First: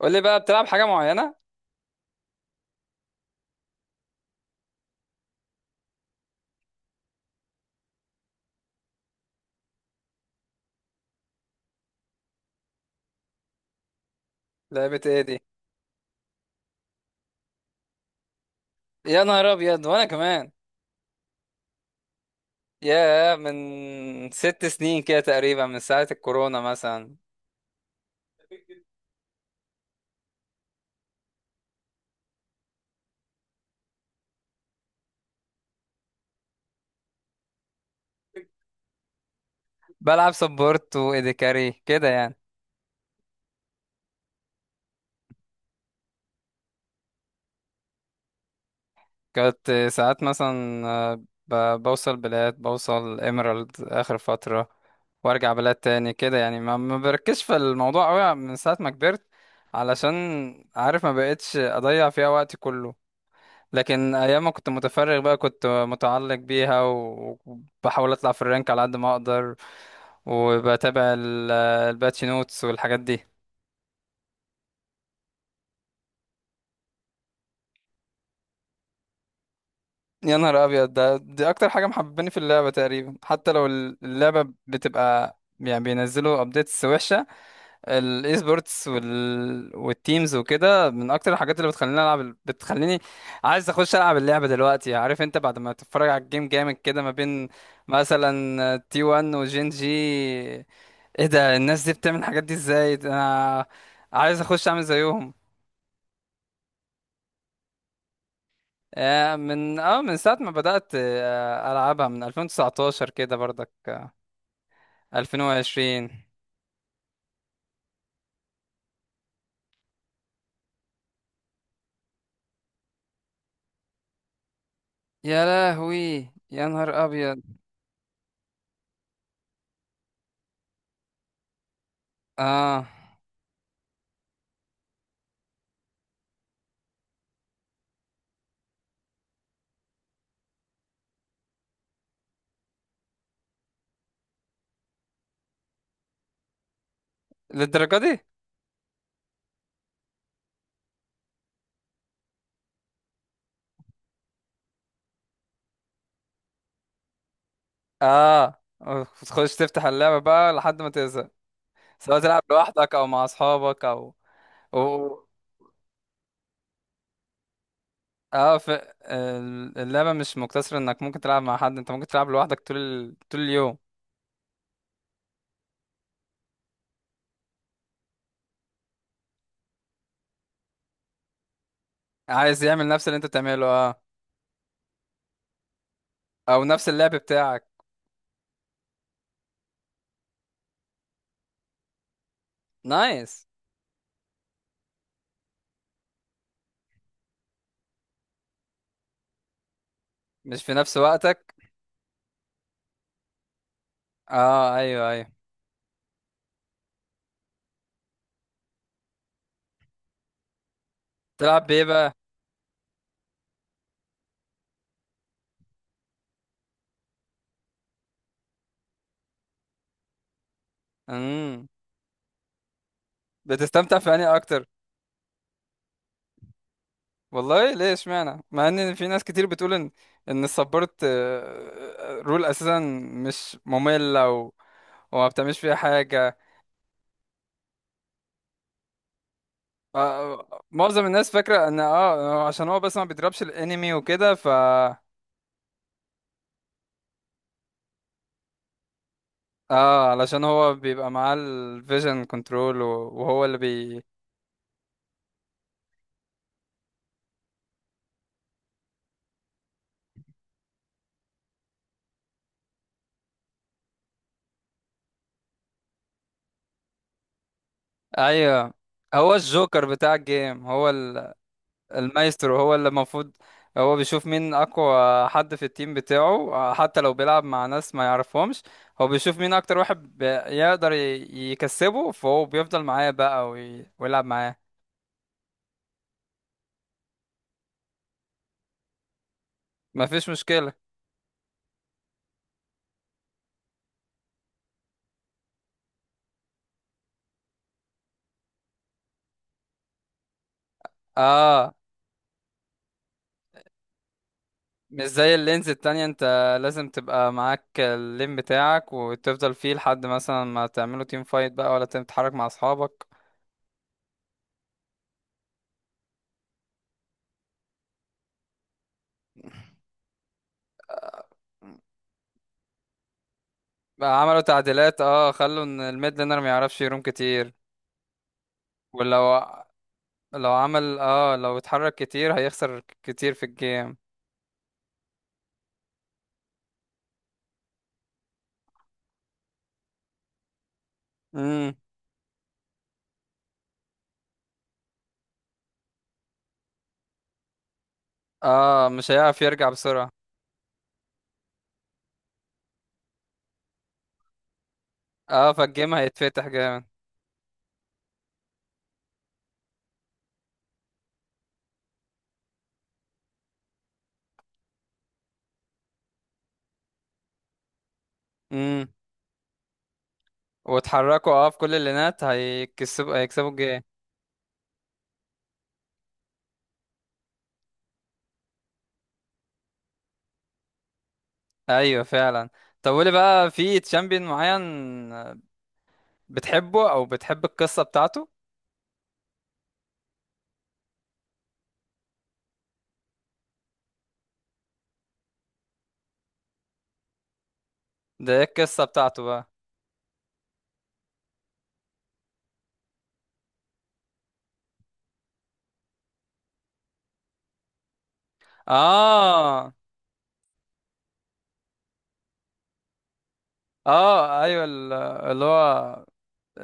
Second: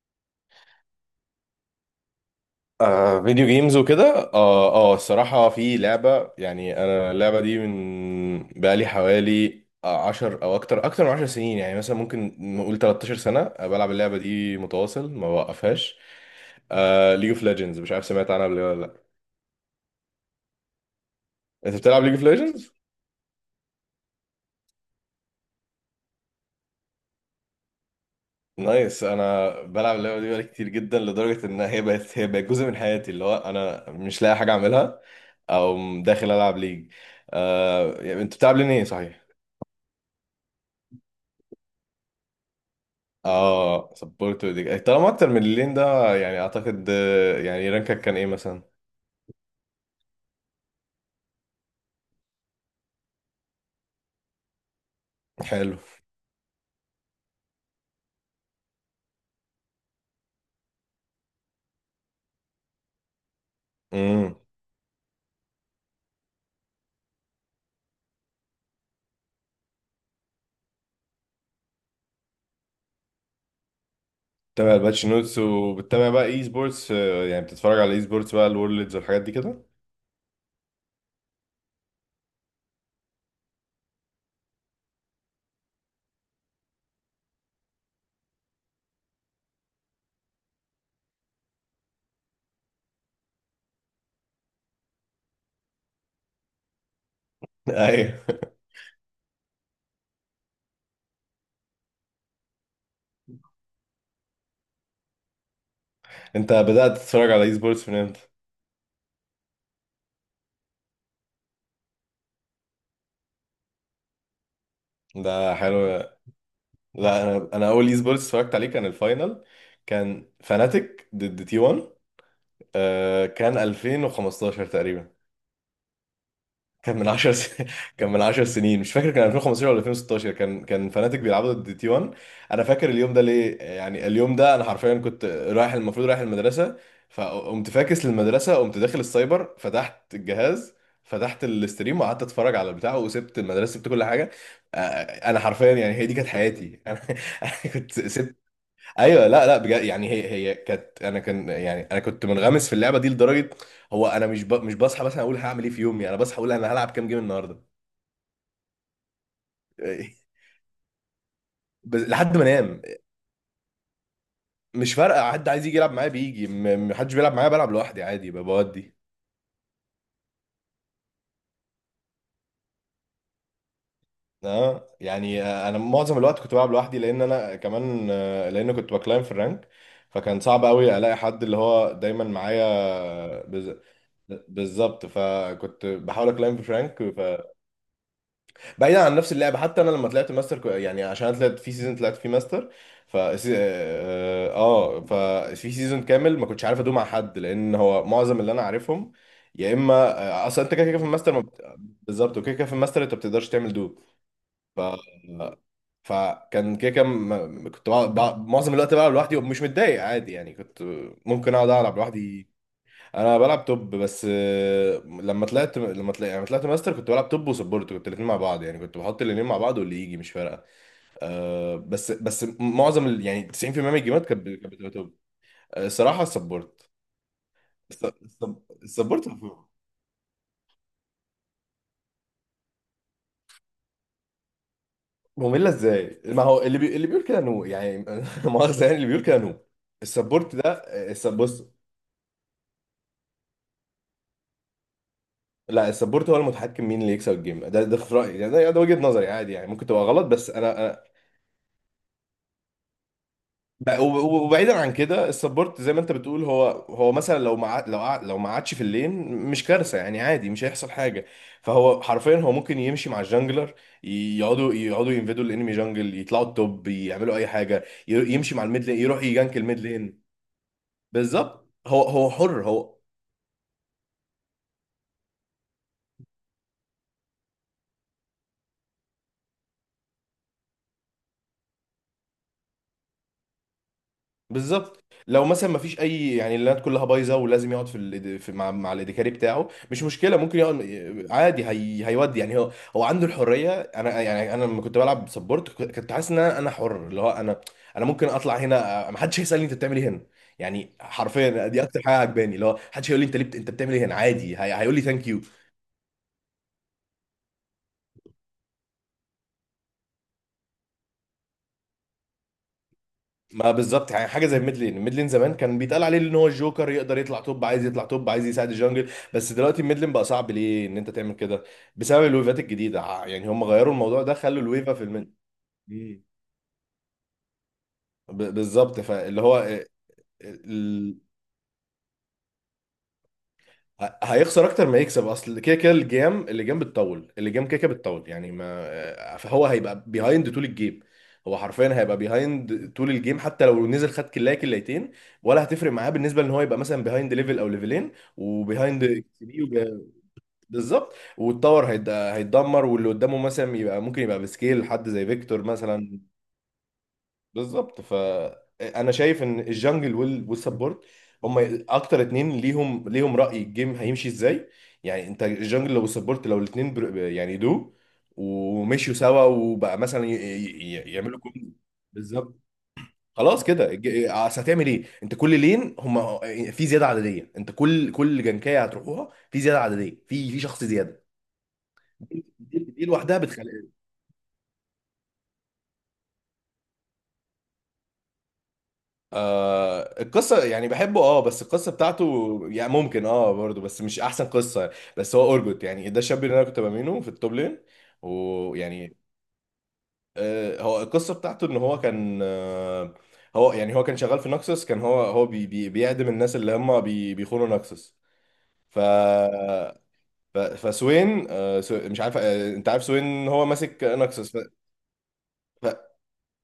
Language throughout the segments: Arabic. قول لي بقى بتلعب حاجة معينة؟ آه، فيديو جيمز وكده، الصراحة في لعبة، يعني انا اللعبة دي من بقالي حوالي عشر او اكتر من 10 سنين، يعني مثلا ممكن نقول 13 سنة بلعب اللعبة دي لعبة متواصل ايه ما دي؟ بوقفهاش. ليج اوف ليجندز، مش عارف سمعت عنها قبل كده ولا لا؟ يا نهار ابيض وانا كمان. انت بتلعب ليج اوف ليجندز؟ يا من 6 سنين كده تقريبا، من ساعة الكورونا مثلا. نايس. انا بلعب اللعبة دي بقالي كتير جدا، لدرجة ان هي بقت جزء من حياتي، اللي هو انا مش لاقي حاجة اعملها او داخل العب ليج. يعني انت بتلعب لين ايه، صحيح؟ بلعب سبورت وايدي كاري كده يعني. اه، سبورت دي طالما اكتر من اللين ده، يعني اعتقد، يعني رانكك كان ايه مثلا؟ كنت ساعات مثلا بوصل بلاد، بوصل ايميرالد اخر فترة، وارجع بلاد حلو. تاني كده يعني. ما بركزش في الموضوع قوي من ساعة ما كبرت، علشان عارف ما بقتش اضيع فيها وقتي كله. لكن امم. ايام ما كنت متفرغ بقى كنت متعلق بيها وبحاول اطلع في الرانك على قد ما اقدر. وبتابع الباتش نوتس والحاجات دي. بتتابع الباتشينوتس، وبتتابع بقى اي سبورتس، يعني بتتفرج على اي سبورتس بقى، الورلدز والحاجات دي كده؟ يا نهار ابيض، ده دي اكتر حاجه محبباني في اللعبه تقريبا، حتى لو اللعبه بتبقى يعني بينزلوا ابديتس وحشه. الاي سبورتس والتيمز وكده من اكتر الحاجات اللي بتخليني العب، بتخليني عايز اخش العب اللعبه دلوقتي. عارف، انت بعد ما تتفرج على الجيم جامد كده ما بين ايوه. مثلا تي 1 وجين جي، ايه ده، الناس دي بتعمل الحاجات دي ازاي، ده انا عايز اخش اعمل زيهم. انت بدأت تتفرج على اي سبورتس من امتى؟ من ساعة ما بدأت العبها، من 2019 كده برضك، ده حلو. 2020. لا، انا اول اي سبورتس اتفرجت عليه كان الفاينل. كان فاناتيك ضد تي 1. كان 2015 تقريبا. يا لهوي، يا كان نهار من 10 ابيض. سنين. كان من 10 سنين، مش فاكر كان 2015 ولا 2016. كان فناتيك بيلعبوا ضد تي 1. انا اه. فاكر اليوم ده ليه، يعني اليوم ده انا حرفيا كنت رايح، المفروض رايح المدرسه. فقمت فاكس للمدرسه، قمت داخل السايبر، فتحت الجهاز، فتحت الاستريم، وقعدت اتفرج على البتاع، وسبت المدرسه، سبت كل حاجه. آه، انا حرفيا، يعني هي دي كانت حياتي. انا للدرجة كنت دي؟ سبت. ايوه، لا، لا، بجد، يعني هي كانت، انا كان يعني انا كنت منغمس في اللعبه دي لدرجه. هو انا مش بصحى مثلا اقول هعمل ايه في يومي، انا بصحى اقول انا هلعب كام جيم النهارده. اه، تخش تفتح اللعبة بقى لحد ما تزهق. بس سواء لحد ما تلعب انام. لوحدك او مع اصحابك او و... مش فارقه، حد عايز يجي يلعب معايا بيجي، حدش بيلعب معايا بلعب لوحدي عادي، اه بودي. اللعبة مش مقتصرة انك ممكن تلعب مع حد، انت ممكن تلعب لوحدك طول طول اليوم. اه، يعني انا معظم الوقت كنت بلعب لوحدي، لان انا كمان، لان كنت بكلايم في الرانك. فكان صعب قوي الاقي حد اللي هو دايما عايز يعمل نفس اللي انت معايا بتعمله، اه. بالظبط. فكنت بحاول اكلايم في او نفس فرانك. اللعب بتاعك. بعيدا عن نفس اللعبه، حتى انا لما طلعت ماستر، يعني عشان أنا طلعت في سيزون طلعت فيه ماستر. ف اه نايس. آه، ففي سيزون كامل ما كنتش عارف ادوم مع حد، لان هو معظم اللي انا عارفهم يا اما، مش اصلا في انت كده نفس كده في الماستر ما وقتك. بت... بالظبط. وكده كده في الماستر انت ما بتقدرش تعمل دو. اه، ف ايوه، ايوه. فكان كده كده، كنت معظم الوقت بقى لوحدي، ومش متضايق عادي، يعني كنت ممكن تلعب اقعد بايه العب بقى؟ لوحدي. انا بلعب توب بس، لما طلعت ماستر كنت بلعب توب وسبورت، كنت الاثنين مع بعض، يعني كنت بحط الاثنين مع بعض واللي يجي مش فارقه. امم. بس معظم يعني 90% من بتستمتع في الجيمات انهي كانت اكتر؟ كانت بتبقى توب. الصراحه السبورت. والله، ليه اشمعنى، مع ان في ناس السبورت. كتير بتقول ان، ان السبورت رول اساسا مش مملة وما بتعملش ممله فيها ازاي؟ حاجة. ما هو اللي اللي بيقول كده نو، يعني لا مؤاخذه، يعني اللي بيقول كده نو. آه، السبورت ده، معظم الناس بص. فاكرة ان اه عشان هو بس ما بيضربش الانمي وكده لا، السبورت هو المتحكم مين اللي يكسب الجيم، ده في رايي، يعني ده وجهه نظري، عادي يعني ممكن تبقى اه غلط، علشان بس هو انا بيبقى معاه الفيجن كنترول وهو اللي بي. وبعيدا عن كده، السبورت زي ما انت بتقول، هو مثلا لو ما عادش في اللين مش كارثه، يعني عادي مش هيحصل حاجه. فهو حرفيا، هو ممكن يمشي مع الجانجلر، يقعدوا ينفدوا الانمي جانجل، يطلعوا التوب، يعملوا اي حاجه، يمشي مع ايوه، الميد لين، يروح هو يجانك الميد الجوكر بتاع لين. الجيم، هو بالظبط، هو المايسترو، حر هو اللي هو. المفروض هو بيشوف مين اقوى حد في التيم بتاعه، حتى لو بيلعب مع ناس ما يعرفهمش. هو بيشوف مين اكتر واحد يقدر يكسبه، فهو بيفضل معاه بقى ويلعب معاه. بالظبط، لو مثلا ما فيش اي، يعني اللينات كلها بايظه، ولازم يقعد في، في مع، الادكاري بتاعه، مش مفيش مشكله ممكن مشكلة. يقعد. عادي، هيودي، يعني هو عنده الحريه. انا يعني انا لما كنت بلعب سبورت، كنت حاسس ان انا حر، اللي هو انا، انا ممكن اطلع هنا ما حدش هيسالني انت بتعمل ايه هنا. يعني حرفيا اه، دي اكتر حاجه عجباني، اللي هو محدش هيقول لي انت ليه انت بتعمل ايه هنا. عادي هيقول لي مش ثانك زي يو. اللينز التانية، انت لازم تبقى معاك اللين بتاعك وتفضل فيه لحد مثلا ما تعملوا تيم فايت بقى، ولا تتحرك مع اصحابك. ما بالظبط، يعني حاجه زي ميدلين زمان كان بيتقال عليه ان هو الجوكر، يقدر يطلع توب عايز يطلع توب، عايز يساعد الجنجل، بس دلوقتي ميدلين بقى صعب ليه ان انت تعمل كده. بسبب الويفات الجديده، يعني هم غيروا بقى الموضوع ده، عملوا خلوا الويفه تعديلات، في اه، الميدل. خلوا ان الميد مم. لينر ما يعرفش يروم كتير. بالظبط. ولو، فاللي هو لو عمل اه، لو اتحرك كتير هيخسر كتير في الجيم. هيخسر اكتر ما يكسب، اصل كده كده الجيم، اللجام بتطول، اللجام كده كده بتطول يعني ما. فهو هيبقى بيهايند طول الجيم. هو امم. حرفيا هيبقى بيهايند طول الجيم، حتى لو نزل خد كلايه كلايتين، ولا هتفرق معاه بالنسبه ان هو يبقى مثلا بيهايند ليفل او ليفلين، اه، وبيهايند مش اكس هيعرف بي يرجع بسرعة. بالظبط، والتاور هيتدمر، واللي قدامه مثلا يبقى ممكن يبقى بسكيل حد زي اه، فيكتور فالجيم مثلا. هيتفتح جامد. بالظبط. انا شايف ان الجنجل والسبورت، هم اكتر اتنين ليهم رأي الجيم هيمشي ازاي. يعني انت الجنجل لو السبورت لو الاتنين يعني دو، امم، ومشيوا سوا، وبقى مثلا واتحركوا يعملوا اه في كوم. كل اللينات بالظبط. هيكسبوا، هيكسبوا خلاص الجيم. كده اصل هتعمل ايه، انت كل لين هم في زياده عدديه، انت كل جنكايه هتروحوها في زياده عدديه، في شخص زياده. ايوه، دي, فعلا. دي طب، دي قولي لوحدها. بقى، في تشامبيون معين بتحبه او بتحب القصة بتاعته؟ آه، القصة، يعني بحبه، بس القصة بتاعته يعني ممكن، برضه، بس مش أحسن قصة. بس هو أورجوت، يعني ده الشاب اللي أنا كنت بامينه في التوب لين. ده ايه القصة ويعني، بتاعته بقى؟ هو القصة بتاعته إن هو كان هو يعني هو كان شغال في نكسس، كان هو بي بي بيعدم الناس اللي هم بيخونوا نكسس. ف اه. فسوين، مش عارف، انت عارف سوين؟ هو ماسك اه، نكسس ايوه اللي هو.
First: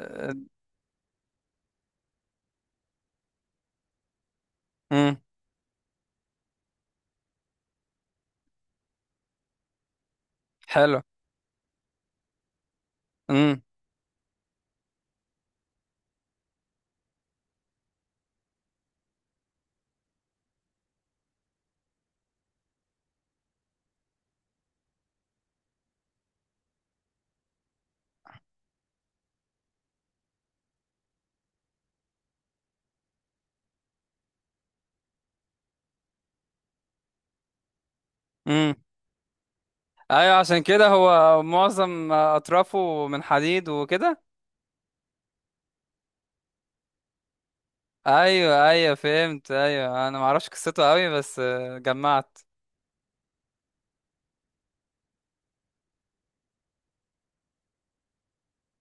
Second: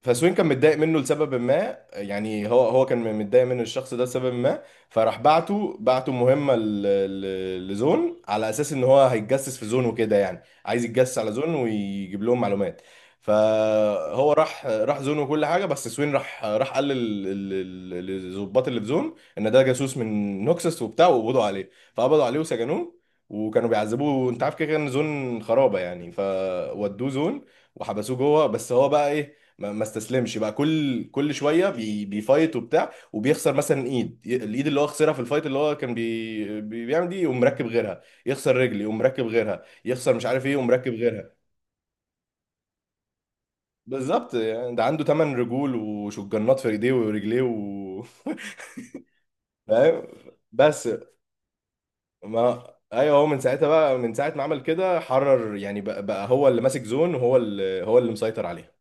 فسوين كان متضايق منه لسبب ما، يعني هو كان متضايق من الشخص ده لسبب ما. مم. فراح بعته مهمة لزون، على أساس إن هو هيتجسس في زون وكده، يعني عايز حلو. يتجسس على زون ويجيب لهم معلومات. امم. فهو راح زون وكل حاجة، بس سوين راح قال للظباط اللي في زون، إن ده جاسوس من نوكسس وبتاع، وقبضوا عليه، فقبضوا عليه وسجنوه. وكانوا بيعذبوه، انت عارف كده كده ان زون خرابه، يعني فودوه زون، وحبسوه جوه. بس هو بقى ايه؟ ما استسلمش بقى، كل شويه بيفايت وبتاع، وبيخسر مثلا ايد، الايد اللي هو خسرها في الفايت اللي هو كان بيعمل دي، يقوم مركب غيرها. يخسر امم. رجل يقوم مركب غيرها، يخسر مش ايوه، عارف ايه عشان يقوم كده مركب غيرها. هو معظم اطرافه من حديد وكده. بالظبط، يعني ده عنده 8 رجول وشجنات في ايديه ورجليه ايوه، ايوه، فهمت، فاهم. ايوه، انا ما اعرفش بس، قصته قوي بس جمعت. ما ايوه، هو من ساعتها، بقى من ساعه ما عمل كده حرر، يعني بقى هو اللي ماسك زون، وهو اللي مسيطر عليها.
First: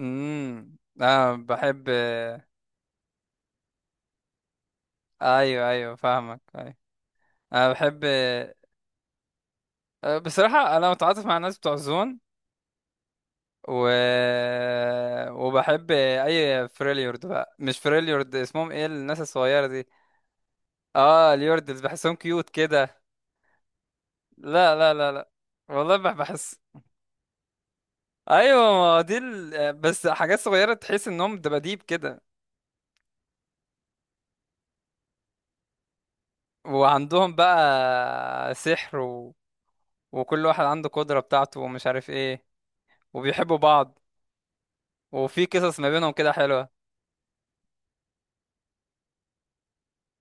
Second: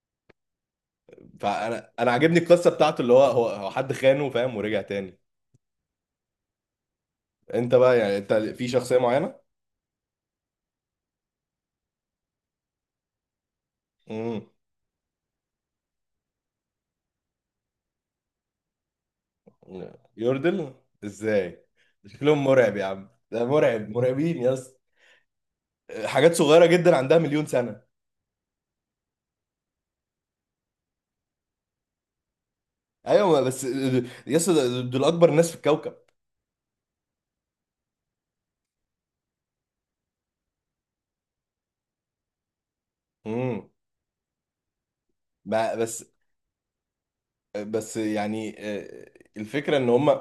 امم، انا بحب فانا عاجبني آه، القصه بتاعته، اللي هو حد خانه، فاهم، ورجع تاني. ايوه، ايوه، فاهمك، ايوه. انا انت بقى، بحب يعني انت في شخصية معينة؟ بصراحه انا متعاطف مع الناس بتوع زون و... امم. وبحب اي فريليورد بقى، مش فريليورد، اسمهم ايه، الناس الصغيره دي؟ يوردل. اه، ازاي؟ اليوردز بحسهم شكلهم كيوت مرعب يا كده. عم، ده مرعب، مرعبين يا لا، اسطى. لا، لا، لا، والله حاجات بحس. صغيرة جدا عندها 1,000,000 سنة. ايوه، ما هو دي بس حاجات صغيره تحس انهم دباديب كده. ايوه، بس، يا اسطى دول اكبر ناس في الكوكب. وعندهم بقى سحر وكل واحد عنده قدره بتاعته ومش عارف ايه. وبيحبوا امم. بعض. وفي قصص ما بس بينهم كده حلوه. بس يعني، الفكرة ان هم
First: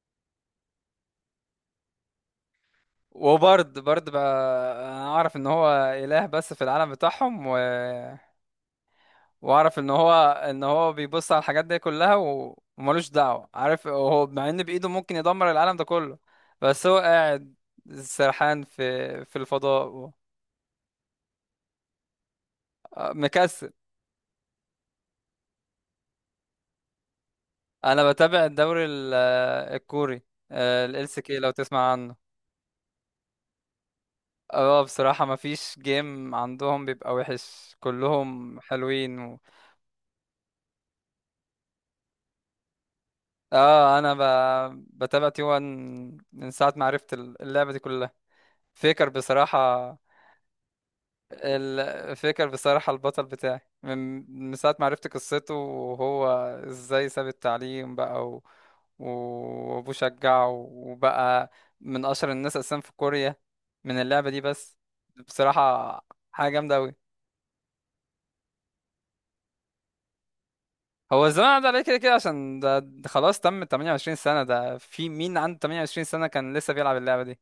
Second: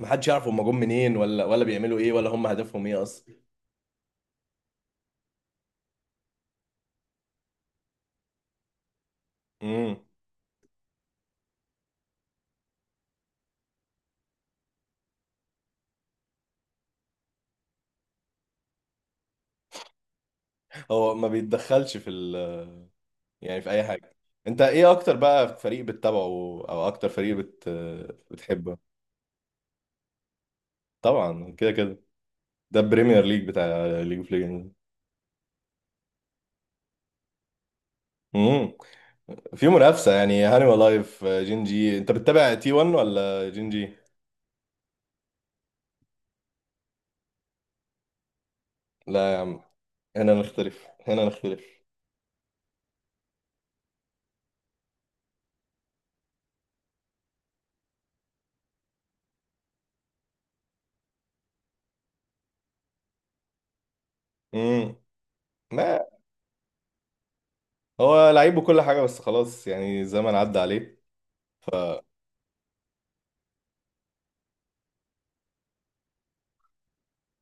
ما حدش يعرف هم جم منين، ولا بيعملوا ايه، ولا هم هدفهم ايه اصلا. وبرد، برد بقى انا اعرف ان هو اله بس في العالم بتاعهم واعرف ان امم. هو، ان هو بيبص على الحاجات دي كلها وملوش دعوه، عارف، هو مع ان بايده ممكن يدمر العالم ده كله، بس هو قاعد سرحان في الفضاء، هو ما بيتدخلش في ال، يعني في مكسل. اي حاجة. انت ايه اكتر بقى فريق بتتابعه، او اكتر فريق انا بتابع بتحبه؟ الدوري الكوري، ال سي، لو طبعا كده تسمع كده، عنه. ده البريمير ليج بتاع ليج اوف ليجندز. اه، بصراحة ما فيش جيم عندهم بيبقى وحش، كلهم امم. حلوين في منافسه يعني هانيمال لايف جين جي، انت بتتابع تي 1 ولا جين جي؟ اه، انا بتابع تي 1 من ساعة ما عرفت اللعبة دي كلها. فيكر لا يا عم، بصراحة، هنا نختلف، هنا نختلف. الفكر بصراحة البطل بتاعي، من ساعة ما عرفت قصته، وهو ازاي ساب التعليم بقى وابوه شجعه وبقى من اشهر الناس اساسا في كوريا من اللعبة دي بس، امم. بصراحة ما حاجة جامدة اوي. هو لعيب وكل حاجه، بس خلاص يعني الزمن عدى عليه. هو الزمن عدى عليه كده كده، عشان ده خلاص تم 28 سنة، ده في مين عنده 28 سنة كان لسه بيلعب اللعبة دي.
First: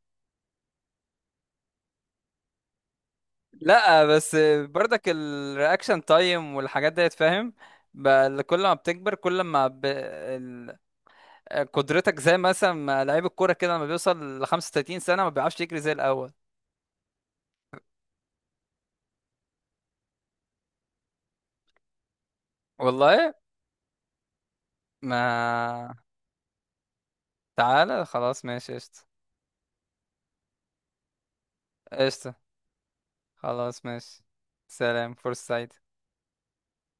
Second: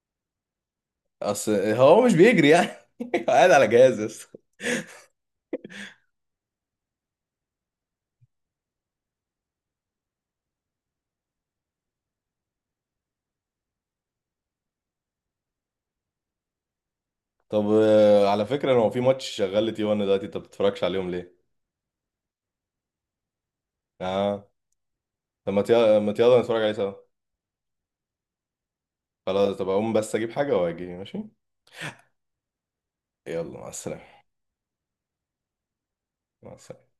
اصل هو مش بيجري يعني. قاعد على جهاز لا، بس. بس برضك الرياكشن تايم والحاجات ديت، فاهم. بقى كل ما بتكبر كل ما قدرتك، زي مثلا ما لعيب الكوره كده لما بيوصل ل 35 سنه ما بيعرفش يجري زي الاول. طب، على فكره هو في ماتش شغال لتي 1 دلوقتي، انت ما بتتفرجش عليهم ليه؟ والله اه. طب ما. ما يلا نتفرج عليه سوا. تعالى خلاص، ماشي، قشطه. خلاص، طب اقوم بس اجيب حاجه واجي، ماشي. قشطه. يلا، مع خلاص ماشي. السلامه. سلام، فرصه سعيدة. مع السلامه.